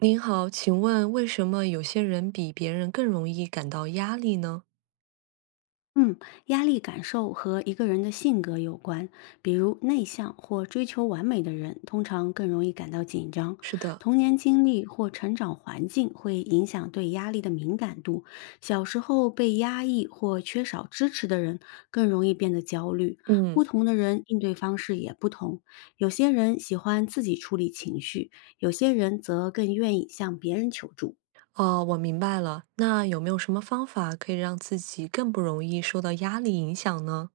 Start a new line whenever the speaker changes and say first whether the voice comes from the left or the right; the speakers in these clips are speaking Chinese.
right: 您好，请问为什么有些人比别人更容易感到压力呢？
left: 嗯，压力感受和一个人的性格有关，比如内向或追求完美的人，通常更容易感到紧张。
right: 是的。
left: 童年经历或成长环境会影响对压力的敏感度。小时候被压抑或缺少支持的人，更容易变得焦虑。
right: 嗯。
left: 不同的人应对方式也不同，有些人喜欢自己处理情绪，有些人则更愿意向别人求助。
right: 哦，我明白了。那有没有什么方法可以让自己更不容易受到压力影响呢？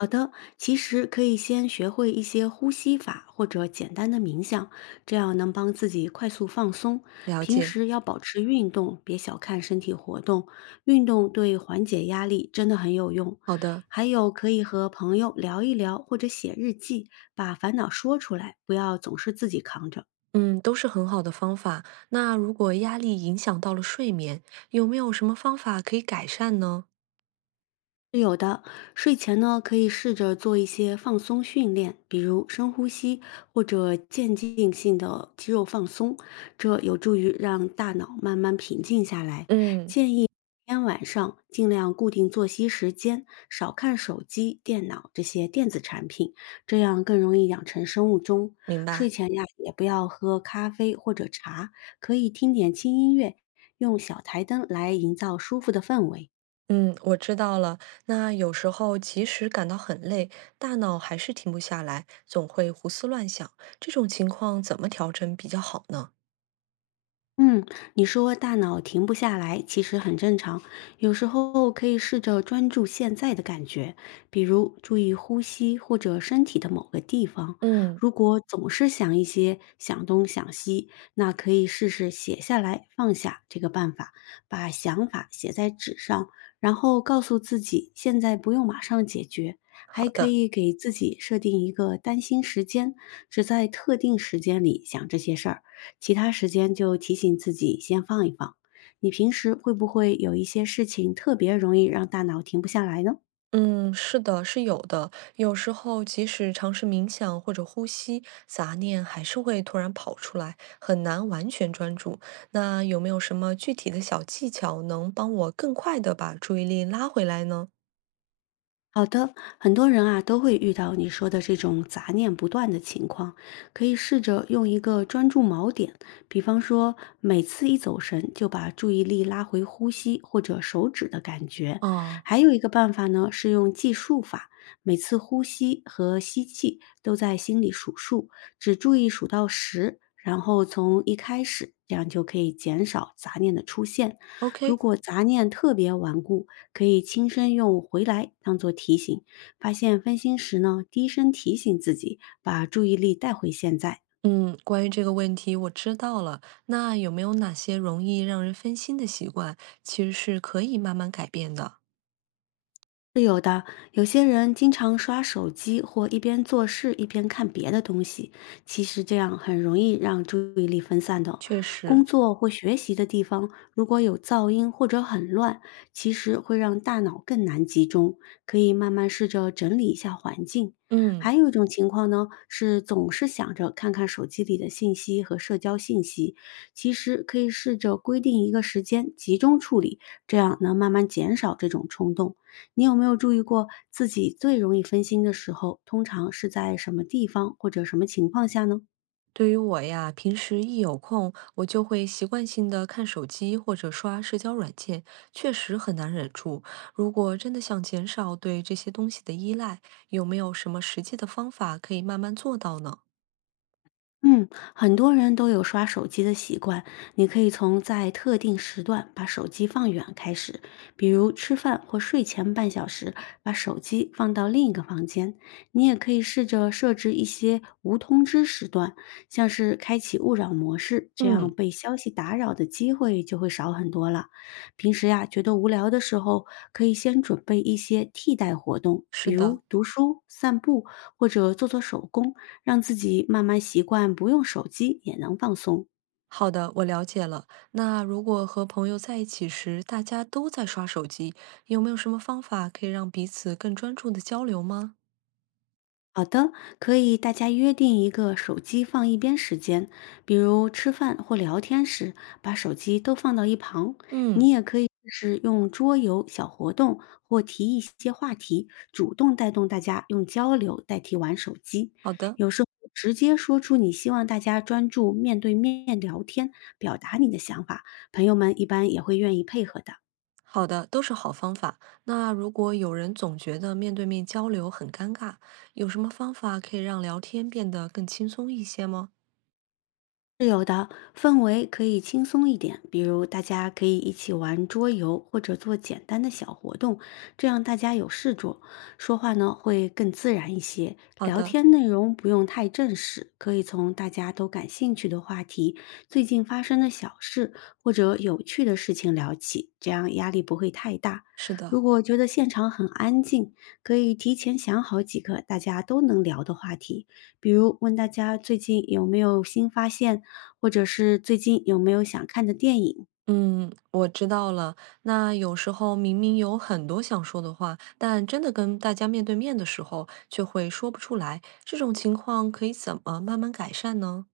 left: 好的，其实可以先学会一些呼吸法或者简单的冥想，这样能帮自己快速放松。
right: 了
left: 平
right: 解。
left: 时要保持运动，别小看身体活动，运动对缓解压力真的很有用。
right: 好的。
left: 还有可以和朋友聊一聊，或者写日记，把烦恼说出来，不要总是自己扛着。
right: 嗯，都是很好的方法。那如果压力影响到了睡眠，有没有什么方法可以改善呢？
left: 是有的，睡前呢可以试着做一些放松训练，比如深呼吸或者渐进性的肌肉放松，这有助于让大脑慢慢平静下来。
right: 嗯。
left: 建议每天晚上尽量固定作息时间，少看手机、电脑这些电子产品，这样更容易养成生物钟。
right: 明
left: 睡
right: 白。
left: 前呀，也不要喝咖啡或者茶，可以听点轻音乐，用小台灯来营造舒服的氛围。
right: 嗯，我知道了。那有时候即使感到很累，大脑还是停不下来，总会胡思乱想。这种情况怎么调整比较好呢？
left: 嗯，你说大脑停不下来，其实很正常。有时候可以试着专注现在的感觉，比如注意呼吸或者身体的某个地方。
right: 嗯。
left: 如果总是想一些想东想西，那可以试试写下来放下这个办法，把想法写在纸上，然后告诉自己现在不用马上解决。还
right: 好
left: 可
right: 的。
left: 以给自己设定一个担心时间，只在特定时间里想这些事儿。其他时间就提醒自己先放一放。你平时会不会有一些事情特别容易让大脑停不下来呢？
right: 嗯，是的，是有的。有时候即使尝试冥想或者呼吸，杂念还是会突然跑出来，很难完全专注。那有没有什么具体的小技巧能帮我更快的把注意力拉回来呢？
left: 好的，很多人啊都会遇到你说的这种杂念不断的情况，可以试着用一个专注锚点，比方说每次一走神就把注意力拉回呼吸或者手指的感觉。
right: 哦。
left: 还有一个办法呢是用计数法，每次呼吸和吸气都在心里数数，只注意数到10，然后从一开始，这样就可以减少杂念的出现。如
right: OK。
left: 果杂念特别顽固，可以轻声用“回来”当做提醒，发现分心时呢，低声提醒自己，把注意力带回现在。
right: 嗯，关于这个问题我知道了。那有没有哪些容易让人分心的习惯，其实是可以慢慢改变的？
left: 是有的，有些人经常刷手机或一边做事一边看别的东西，其实这样很容易让注意力分散的。
right: 确
left: 工
right: 实。
left: 作或学习的地方如果有噪音或者很乱，其实会让大脑更难集中。可以慢慢试着整理一下环境。
right: 嗯。
left: 还有一种情况呢，是总是想着看看手机里的信息和社交信息，其实可以试着规定一个时间集中处理，这样能慢慢减少这种冲动。你有没有注意过自己最容易分心的时候，通常是在什么地方或者什么情况下呢？
right: 对于我呀，平时一有空，我就会习惯性的看手机或者刷社交软件，确实很难忍住。如果真的想减少对这些东西的依赖，有没有什么实际的方法可以慢慢做到呢？
left: 嗯，很多人都有刷手机的习惯，你可以从在特定时段把手机放远开始，比如吃饭或睡前半小时，把手机放到另一个房间。你也可以试着设置一些无通知时段，像是开启勿扰模式，这样
right: 嗯。
left: 被消息打扰的机会就会少很多了。平时呀，觉得无聊的时候，可以先准备一些替代活动。
right: 是
left: 比
right: 的。
left: 如读书、散步，或者做做手工，让自己慢慢习惯不用手机也能放松。
right: 好的，我了解了。那如果和朋友在一起时，大家都在刷手机，有没有什么方法可以让彼此更专注的交流吗？
left: 好的，可以大家约定一个手机放一边时间，比如吃饭或聊天时，把手机都放到一旁。
right: 嗯。
left: 你也可以是用桌游小活动或提一些话题，主动带动大家用交流代替玩手机。
right: 好的。
left: 有时候直接说出你希望大家专注面对面聊天，表达你的想法，朋友们一般也会愿意配合的。
right: 好的，都是好方法。那如果有人总觉得面对面交流很尴尬，有什么方法可以让聊天变得更轻松一些吗？
left: 是有的，氛围可以轻松一点，比如大家可以一起玩桌游或者做简单的小活动，这样大家有事做，说话呢会更自然一些。
right: 好
left: 聊
right: 的。
left: 天内容不用太正式，可以从大家都感兴趣的话题、最近发生的小事或者有趣的事情聊起，这样压力不会太大。
right: 是
left: 如
right: 的。
left: 果觉得现场很安静，可以提前想好几个大家都能聊的话题，比如问大家最近有没有新发现，或者是最近有没有想看的电影？
right: 嗯，我知道了。那有时候明明有很多想说的话，但真的跟大家面对面的时候，却会说不出来。这种情况可以怎么慢慢改善呢？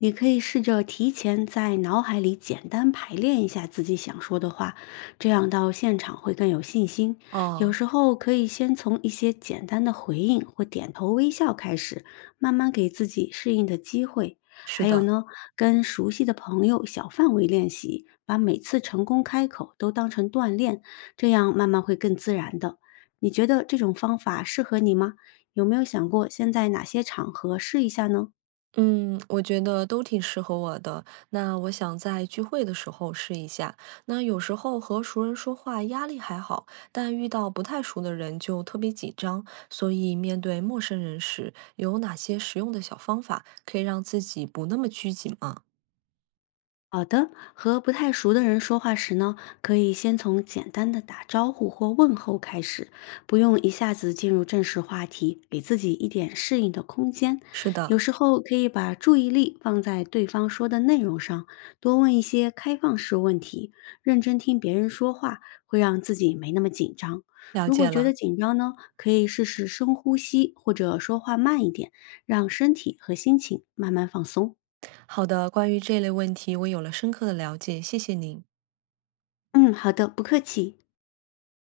left: 你可以试着提前在脑海里简单排练一下自己想说的话，这样到现场会更有信心。有
right: 哦。
left: 时候可以先从一些简单的回应或点头微笑开始，慢慢给自己适应的机会。
right: 是
left: 还有
right: 的。
left: 呢，跟熟悉的朋友小范围练习，把每次成功开口都当成锻炼，这样慢慢会更自然的。你觉得这种方法适合你吗？有没有想过先在哪些场合试一下呢？
right: 嗯，我觉得都挺适合我的。那我想在聚会的时候试一下。那有时候和熟人说话压力还好，但遇到不太熟的人就特别紧张。所以面对陌生人时，有哪些实用的小方法可以让自己不那么拘谨吗？
left: 好的，和不太熟的人说话时呢，可以先从简单的打招呼或问候开始，不用一下子进入正式话题，给自己一点适应的空间。
right: 是的。
left: 有时候可以把注意力放在对方说的内容上，多问一些开放式问题，认真听别人说话，会让自己没那么紧张。
right: 了
left: 如果
right: 解
left: 觉得
right: 了。
left: 紧张呢，可以试试深呼吸或者说话慢一点，让身体和心情慢慢放松。
right: 好的，关于这类问题，我有了深刻的了解，谢谢您。
left: 嗯，好的，不客气。